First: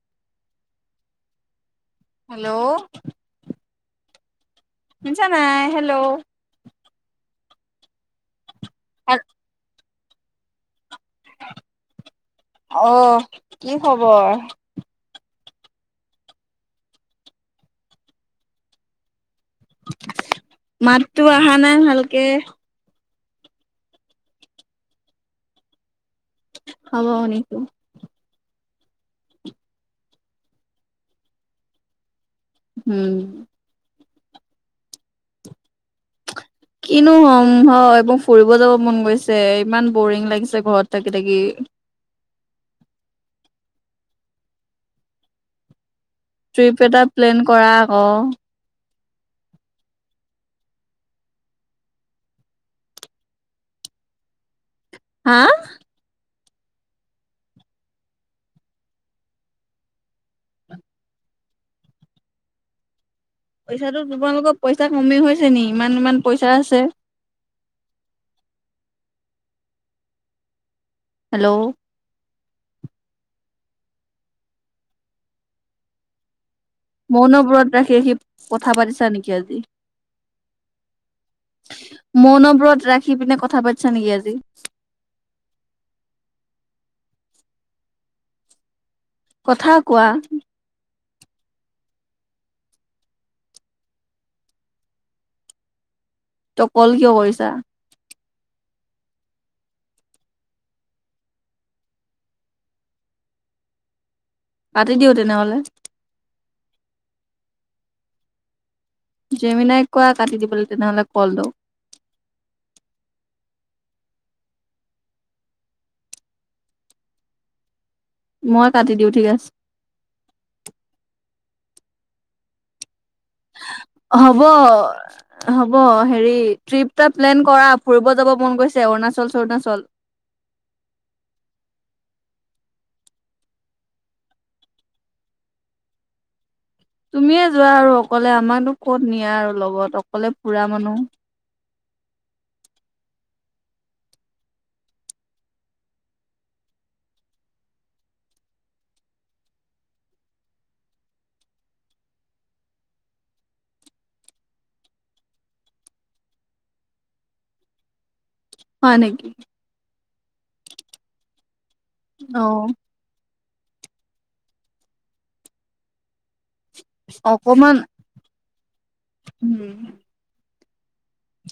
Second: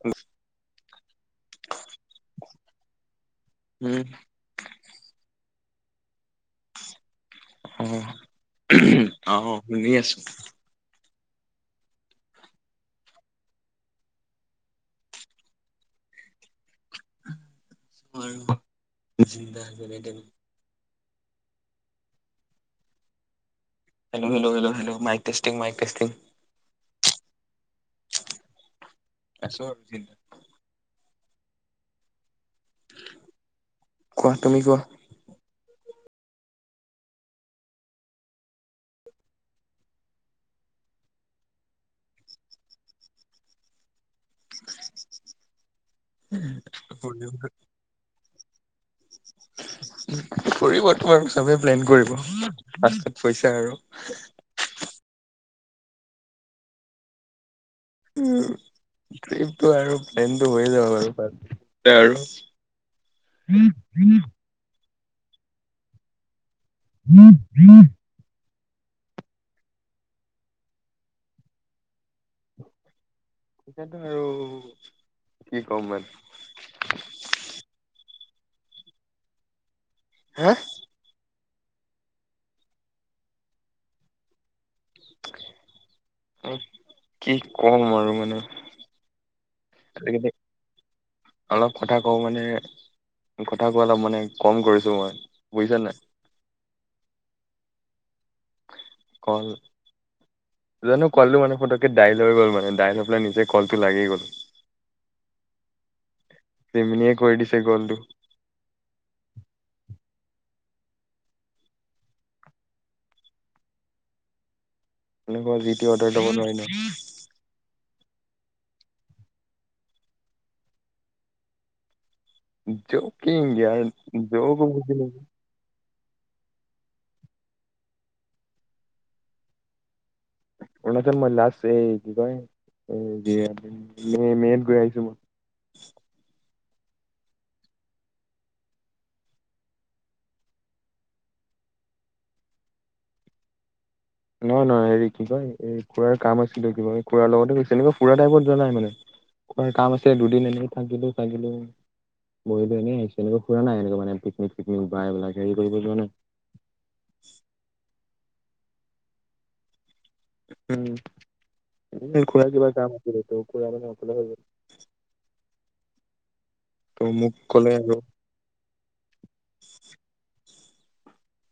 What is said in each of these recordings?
হয় হেল্ল' উম শুনিছা‌ নাই হেল্ল' আহ আহ শুনি আছো আহ কি খবৰ াৰ [unintelligible] চিন্তা ন তেন মাততো অহা নাই ভালকে hello 'hello hello 'hello hello হ্ মাইকেষ্টিং মাইক কষ্টিং [unintelligible] হব শুনিছোঁ আছো আৰু জি [unintelligible] উম কোৱা তুমি কোৱা কিনো হ'ম হয় মোৰ ফুৰিব যাব মন গৈছে ইমান বৰিং লাগিছে ঘৰত থাকি থাকি [unintelligible] [unintelligible] [inaudible] ট্ৰিপ এটা প্লেন কৰা আকৌ [unintelligible] [inaudible] কৰিব তোমাৰ চবে প্লেন কৰিব ফ্ৰষ্ট পইছা আৰু [unintelligible] [unintelligible] [inaudible] হা উম ট্ৰিপটো আৰু প্লেনটো হৈয়ে যাব বাৰু পাছত আৰু পইচা তোমালোকৰ পইচা কমি হৈছে নি ইমান ইমান পইচা আছে হু হেল্ল' সেইটোৱে আৰু কি কম মান মৌন ওপৰ ৰাখি আহ সি কথা পাতিছা নেকি আজি [unintelligible] হা মৌন ব্ৰত ৰাখি পিনে কথা পাতিছা নেকি আজি [unintelligible] কি কম আৰু মানে কথা কোৱা। আজিকালি অলপ কথা ক হওঁ মানে কথা কোৱা অলপ মানে কম কৰিছো মই বুজিছা নাই। তো কল কিয় কৰিছা। কল জানো কলটো মানে ফটককে দাইল হৈ গ'ল মানে দাইল হৈ পেলাই নিজে কলটো লাগি গ'ল। পাতি দিওঁ তেনেহলে তিমনিয়ে কৰি দিছে কল তো জেমিনাই কোৱা কাটি দিবলৈ তেনেহলে কল দওঁ এনেুৱিট অৰ্ডাৰ দাব ন হয় ন [unintelligible] মই কাটি দিওঁ ঠিক আছে। যো হব হ'ব সেই হেৰি ট্ৰিপটা প্লেন কৰা ফুৰিব যাব মন গৈছে অৰুণাচল চৰুণাচল উনছে মই ল আছ কিব [unintelligible] এ মে মে গৈ আহিছো। তুমিয়ে যোৱা আৰু অকলে আমাকতো কত নিয়া আৰু লগত অকলে পুৰা মানুহ নহয় নহয় হেৰি কি কয় এই খুুড়াৰ কাম আছিলে কিবা এই খুড়াৰাৰ লগতে গৈছিল এনেকা খুৰা টাইপত যোৱা নাই মানে। খোড়াৰ কাম আছে দুদিন এনেই থাকিলো চাগিলো। বহতো এনেইছো এনেকা ফুৰা নাই এনেকুৱ মানে পিকনিক চিকনিক বাইক হেৰি কৰিব যোৱা নাই। [inaudible] হয় নেকি? উম! অ খোড়াৰ কিবা কাম আছিলে ত খুড়াই মানে অকলে গ'ল গৈ ত' মোক কলে অকমান আৰু উম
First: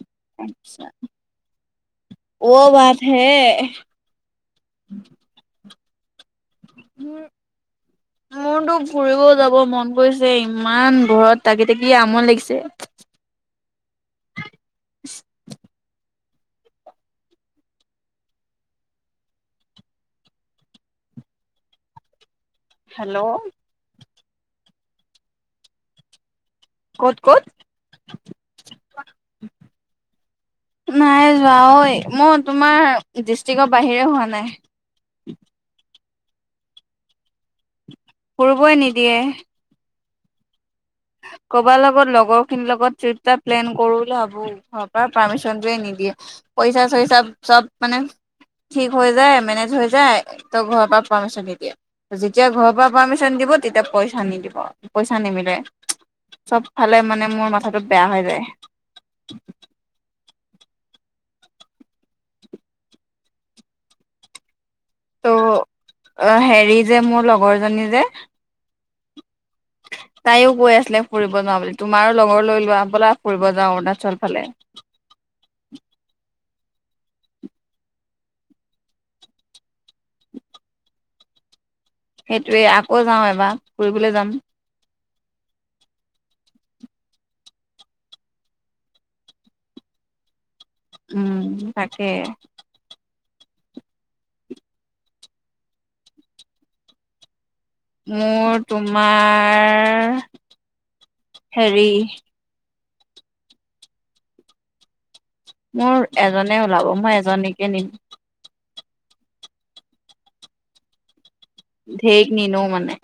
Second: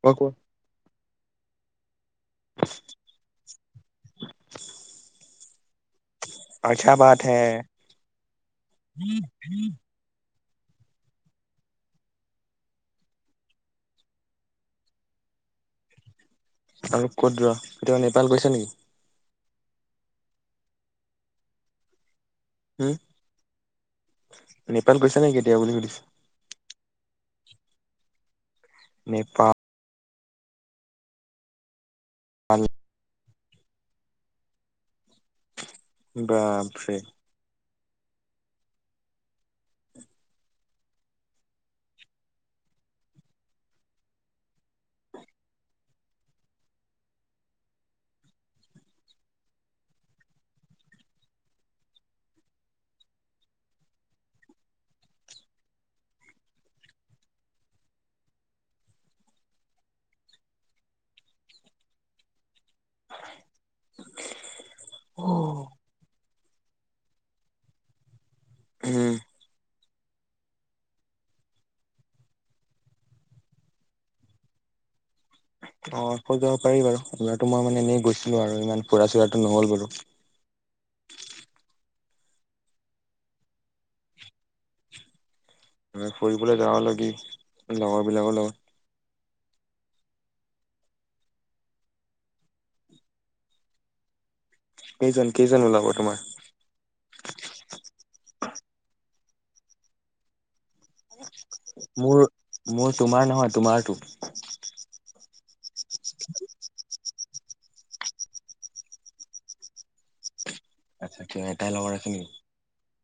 কোৱা কোৱা আতছা। অ বাত হে। আচ্ছা বাত উম! হে মোৰ তো ফুৰিব যাব মন গৈছে ইমান ঘৰত থাকি থাকি আমনি লাগিছে। আৰে আৰু ক'ত যোৱা, কেতিয়াবা নেপাল গৈছা নেকি? উম হেল্ল'! নেপাল গৈছা নেকি এতিয়া বুলি সুধিছো। ক'ত ক'ত? নেপাল! নাই যোৱা ঐ মই তোমাৰ ডিষ্ট্ৰিকৰ বাহিৰে হোৱা নাই। বাপৰে! ফুৰিবই নিদিয়ে। উ কৰবাৰ লগত লগৰ খিনিৰ লগত ট্ৰিপ এটা প্লেন কৰো বুলি ভাবো ঘৰৰ পৰা পাৰ্মিশনটোৱে নিদিয়ে। পইচা চইচা চব মানে ঠিক হৈ যায় মেনেজ হৈ যায় ত' ঘৰৰ পৰা পাৰ্মিশন দিদিয়ে। যেতিয়া ঘৰৰ পৰা পাৰ্মিশন দিব তেতিয়া পইচা নিদিব পইচা নিমিলে। চব ফালে মানে মোৰ মাথাটো বেয়া হৈ যায়। [inaudible] ত' হেৰি যে মোৰ লগৰ জনী যে উম [inaudible] তাইয়ও কৈ আছিলে ফুৰিব যাওঁ বুলি তোমাৰো লগৰ লৈ লোৱা বলা ফুৰিব যাওঁ অৰুণাচল ফালে অঁ কৈ যক। পাৰি বাৰু এইবাৰো ত' মই মানে এনেই গৈছিলো আৰু ইমান ফুৰা চুৰাটো নহল বাৰু [unintelligible] সেইটোৱে আকৌ যাওঁ এবাৰ ফুৰিবলৈ যাম ফুৰিবলৈ যাওঁ লাগি লগৰবিলাকৰ লগত উম! তাকে কেইজন কেইজন ওলাব তোমাৰ? মোৰ তোমাৰ হেৰি মোৰ মোৰ তোমাৰ নহয়, তোমাৰতো! মোৰ এজনে ওলাব মই এজনীকে নিম। আচ্ছা এটাই লগৰ আছে ধেই নেকি নিনো মানে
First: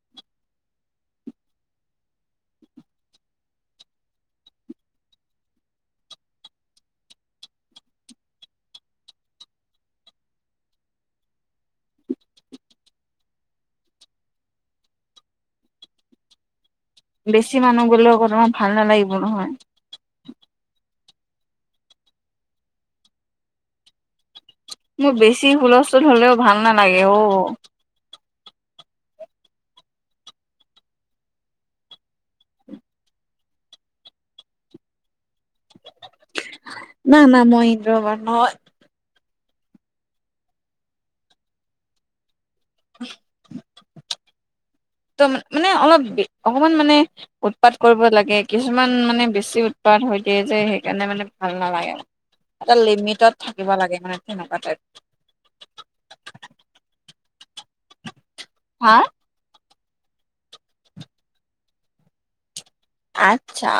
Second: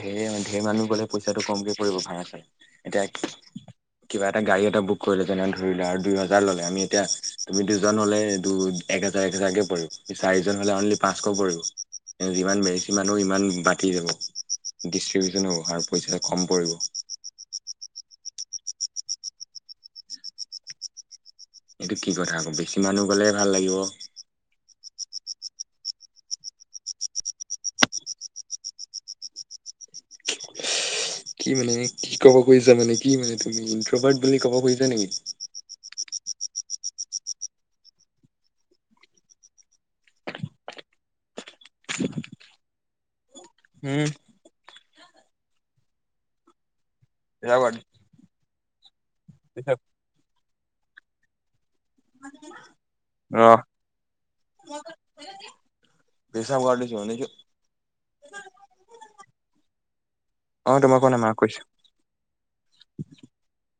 ঢেৰ ঢেৰ মানুহ গ'লে পইচাটো কমকে কৰিব ভাড়া চাই, এতিয়া কি কিবা এটা গাড়ী এটা বুক কৰিলে যেনে ধৰি লোৱা আৰু দুই হাজাৰ ললে আমি এতিয়া তুমি দুজন হলে দু এক হেজাৰ এক হেজাৰকে পৰিব চাৰিজন হ'লে অনলি পাঁচশ পৰিব যিমান বেছি মানুোহ সিমান বাকি যাব ডিষ্টষ্ট্ৰিবউচন হ'ব আৰু পইচা কম পৰিব বেছি মানুহ গলেও অকৌ তোমাৰ ভাল নালাগিব নহয় এইটো কি কথা আকৌ বেছি মানুহ গলে ভাল লাগিব? মোৰ বেছি হুলস্থুল হলেও ভাল নালাগে অ। কি মানে কি কব খুজিছ মানে কি মানে তুমি ইন্তবাৰ্ট বুলি কব খুজছা নেকি। না না মহহিন্দ্ৰ ভৰণয় [unintelligible] উম ত মানে অলপ অকমান মানে। ৰ উৎপাত কৰিব লাগে কিছুমান মানে বেছি উৎপাত হৈ দিয়ে যে সেইকাৰণে মানে ভাল নালাগে? এটা লিমিটত থাকিব লাগে মানে তেনেকুৱা টাইপ। পেইচা ভবাৰি কিমান [unintelligible] হা অ তোমাক কৰা নাই মাক কৈছো। আচ্ছা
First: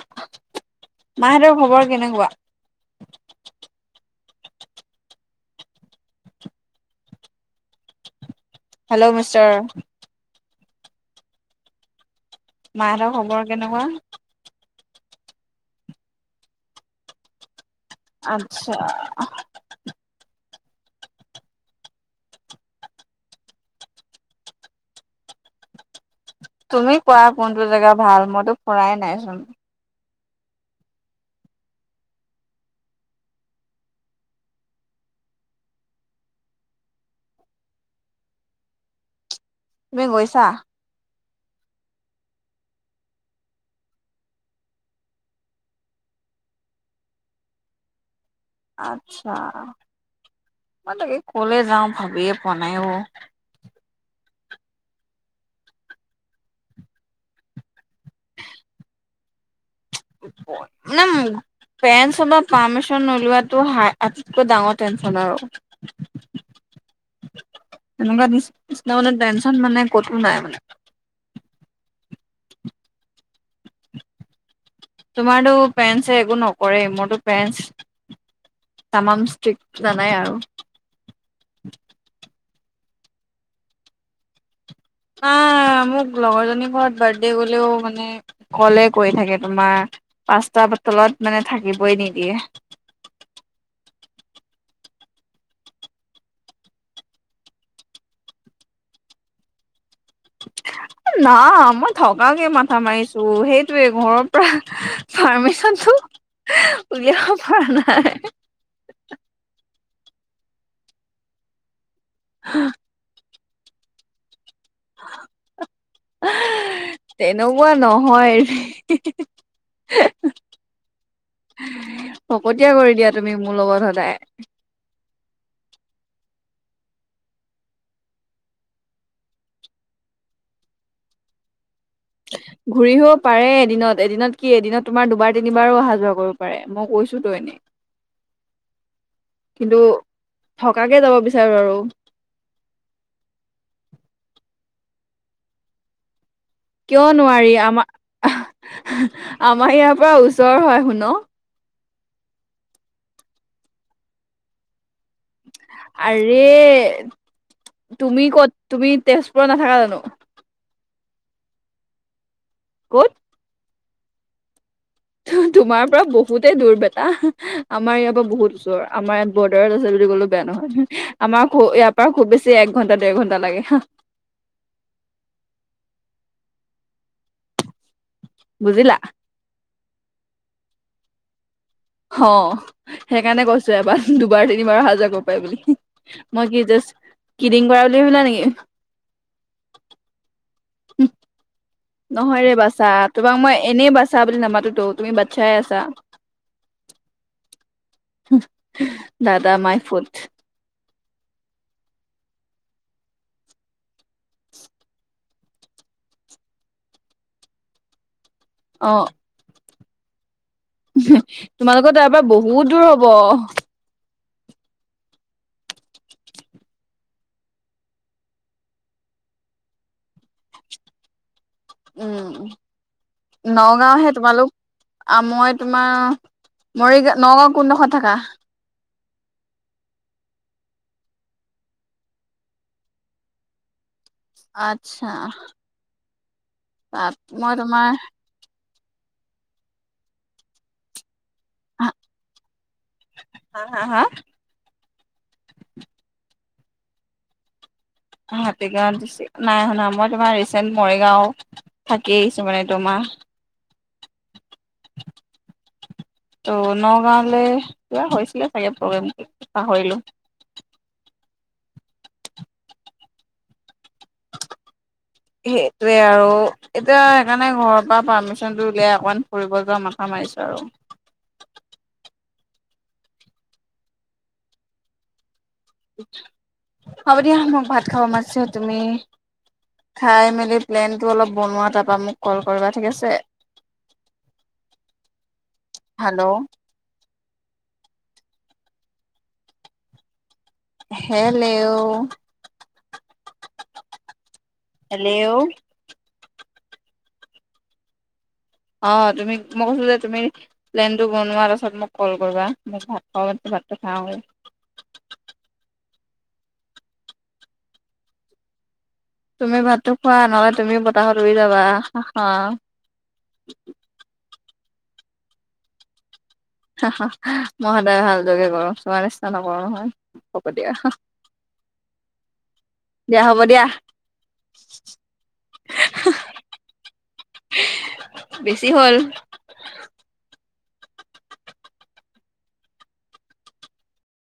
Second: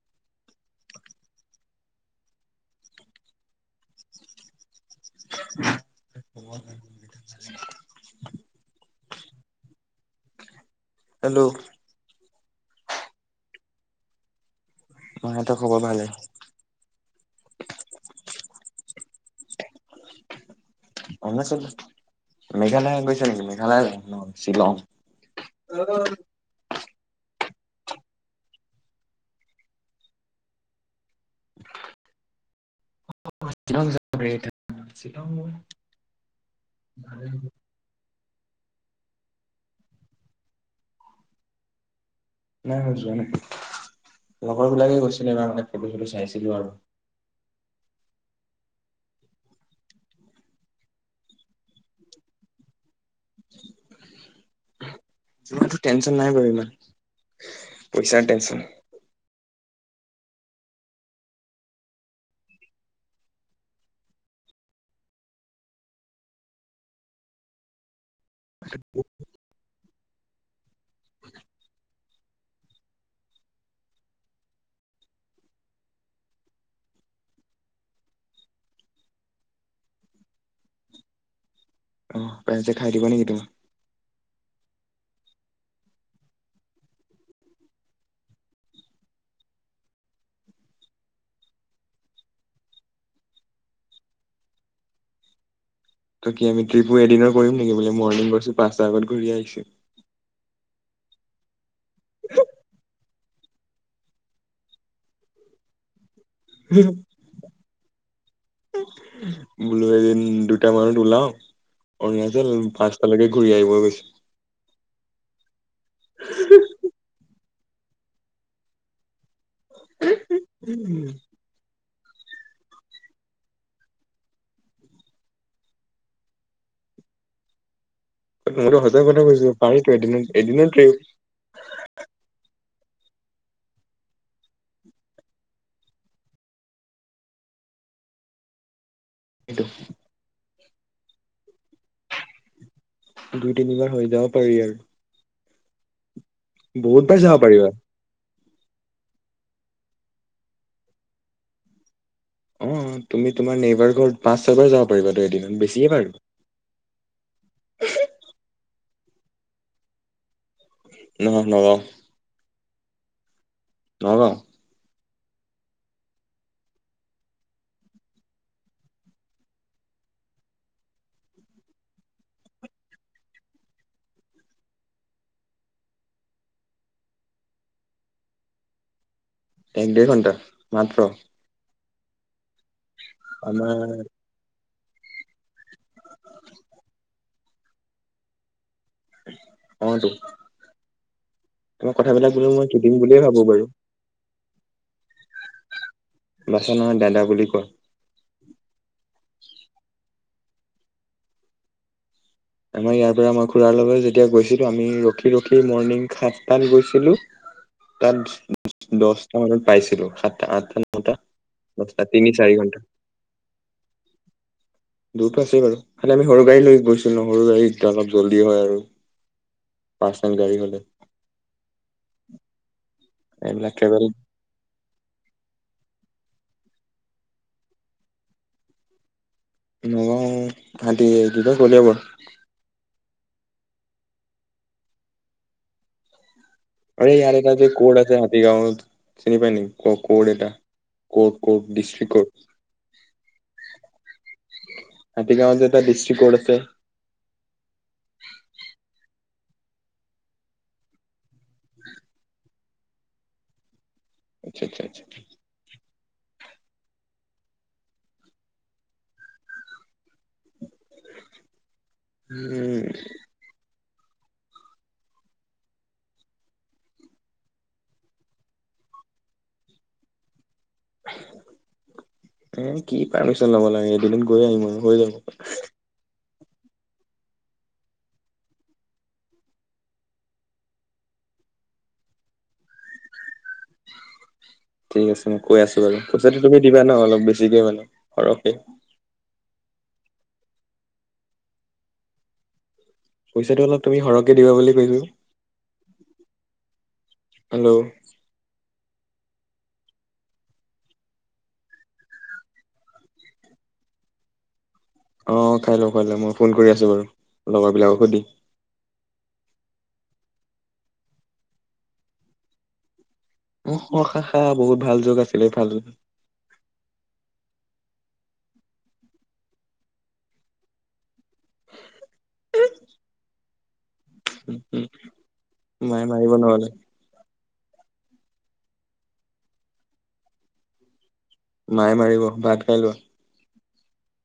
মাহঁতৰ খবৰ কেনেকুৱা? [unintelligible] Hello mister. হেল্ল' মাহতৰ খবৰ কেনেকুৱা? মাহত খবৰ ভালে। [unintelligible] অৰুণাচল। মেঘালয় গৈছে নেকি মেঘালয় য ন শ্বিলং। তুমি কোৱা কোনটো জেগা ভাল মইতো ফুৰাই নাইচোন? [unintelligible] তুমি গৈছা। নাই মই যোৱা নাই। লগৰ বিলাকে গৈছিলো এইবাৰ মানে ফটো চটো চাইছিলো আৰু। আত্ছা মই তাকে কলে যাও ভাবিয়ে পোৱা নাইও? তোমাৰতো টেনচন নাই বাৰু ইমান। পইচাৰ টেনচন। [unintelligible] নাম। [unintelligible] পেৰেণ্টছত পাৰ্মিচন নোলোৱাটো আটাইতকৈ ডাঙৰ টেনচন আৰু। [unintelligible] তেনেকুৱা নি নিচিনা মানে টেনচন মানে ক'তো নাই মানে। তোমাৰতো পেন্ছে একো নকৰে মোৰতো পেন্ছ। তামাম ষ্টিক জানাই আৰু। পৰেঞ্চ যে খাই দিবা নেকি তোমাক? আহ মোক লগৰজনীৰ ঘৰত বাৰ্থডে গলেও মানে কলে কৰি থাকে তোমাৰ। পাঁচ তলত মানে থাকিবই নিদিয়ে। [unintelligible] তই কি আমি ট্ৰিপো এদিনৰ কৰিম নেকি বোলে মৰ্ণিং কৰিছো পাঁচটা আগত ঘূৰি আহিছো? [unintelligible] না মই থকাকে মাথা মাৰিছো সেইটোৱে ঘৰৰ পৰা পাৰ্মিচনটো? উলিয়াব পোৱা নাই। বোলো এদিন দুটা মানত ওলাও অৰুণাচল পাঁচটালৈকে ঘূৰি আহিব গৈছো হু হু এনেকুৱা নহয়। হুি উম [unintelligible] ফকতীয়া কৰি দিয়া তুমি মোৰ লগত সদায়। মইতো সঁচা কথা কৈছো পাৰিতো এদিনত এদিন ট্ৰিপ ঘূৰি আহিব পাৰে এদিনত এদিনত কি এদিনত তোমাৰ দুবাৰ তিনিবাৰো অহা যোৱা কৰিব পাৰে মই কৈ। গৈছো তো এনেই। সেইটো। কিন্তু থকাকে যাব বিচাৰো আৰু। দুই তিনিবাৰ হৈ যাব পাৰি আৰু। বহুত কিয় বাৰ যাব নোৱাৰি পাৰিবা আমাৰ। আমাৰ ইয়াৰ পৰা ওচৰ হয় শুন। অহ তুমি তোমাৰ নেবাৰ ঘৰত পাঁচ চাৰ পৰা যা। আৰে তুমি কত তুমি। তেজপুৰত নাথাকা জানো। নহক নলও ক'ত। নগাঁও তোমাৰ পৰা বহুতেই দূৰ বেটা আমাৰ ইয়াৰ পৰা বহুত ওচৰ আমাৰ ইয়াত বৰ্ডাৰত আছে বুলি ক'লো বেয়া নহয়। আমাৰ ঘ ইয়াৰ পৰা খুব বেছি এক ঘণ্টা দেৰ ঘন্টা লাগে। হা [unintelligible] বুজিলা। এক দেৰ ঘণ্টা মাত্ৰ। অহ সেইকাৰণে কৈছো আমাৰ এবাৰ দুবাৰ তিনিবাৰ হ যাব পাৰে বুলি হুি মই কি জডিং কৰা বুলি ভাবিলা নেকি। অহ তো। উম। তো নহয় ৰে বাচ্ছা তোমাক মই এনেই বাচ্ছা বুলি নামাতোতো তুমি বাচ্ছাই আছা। বাচ্ছা নহয় দাদা বুলি কয় দাদা মাই ফুত। আমাৰ ইয়াৰ পৰা মই খুড়াৰ লগলৈ যেতিয়া গৈছিলো আমি ৰখি ৰখি মৰ্ণিং সাতটাত গৈছিলো। অ তাত দহটা মানত পাইছিলো সাত। তাত আঠতো ন তো দচ তোমালোকৰ তো তাৰ পৰা তিনি চাৰি বহুত ঘণ্টা। দূৰ হব দূৰতো আছেই বাৰু খালি আমি সৰু গাড়ী লৈ গৈছো। সৰু গাড়ী এয়া অলপ জল্দি হয় আৰু পাৰ্চ গাড়ী হলে। উম এইবিলাক ট্ৰেভেল নগাঁওহে তোমালোক মই তোমাৰ। অহ মৰিগাঁ নগাঁও কোনডোখৰ থকা। নগাওঁ সতি কলীবাৰ। আত্ছা। অ ইয়াৰ এটা যে ক'ৰ আছে হাতীগাঁৱত চিনি পায় নক ক ক'ৰ এটা। কৰ্ কট ডিষ্ট্ৰিকত। হা হা হা হাতীগাঁৱ যে এ তটা দৃষ্ট্ৰিক কত আছে। হাতীগাঁওষ্ট নাই শুনা মই তোমাৰ ৰিচেণ্ট মৰিগাঁও থাকি আহিছো মানে তোমাৰ আচ্ছা আচ্ছা আচ্ছা। ত নগাঁওলৈ কিবা হৈছিলে চাগে প্ৰগ্ৰেম পাহৰিলো। উম। [unintelligible] সেইটোৱে আৰু এতিয়া সেইকাৰণে ঘৰৰ পৰা পাৰ্মিশনতটো উলিয়াই অকমান ফুৰিব যোৱা মা। কমাৰছোঁ আৰু। এ কি পাৰচ ল ম লে এদিনত গৈ আহিম আৰু হৈ যাম। হ'ব দিয়া মোক ভাত খাব মাছ তুমি। খাই মেলি প্লেনটো অলপ বনোৱা তাৰপা মোক কল কৰিবা ঠিক আছে। ঠিক আছে মই কৈ আছো বাৰু হেল্ল' পইচাটো তুমি দিবা ন অলপ বেছিকে মানে সৰহে। হেললেও। পইচাটো অলপ তুমি সৰহকে দিবা বুলি কৈছো। Hello hello. অ তুমি মই কৈছো যে তুমি, প্লেন টো বনোৱাৰ পাছত মোক কল কৰিবা মোক ভ। সাত খাওঁ। আহ খাই লওঁ খুৱাই লওঁ মই ফোন কৰি আছো বাৰু, লগৰ বিলাকক সুধি। তুমি ভাতটো খোৱা নহলে তুমি বতাহত ৰুই যাবা হা। মুক খা খা বহুত ভাল যুগ আছিলে ভাল যুগ। মই সদায় ভাল যোগে কৰো তোমাৰ নিচিনা নকৰো নহয় হক দিয়া। উম। দিয়া হ'ব দিয়া। মায়ে মাৰিব নহ'লে বেছি হ'ল। মাই মাৰিব ভাত খাই লোৱা।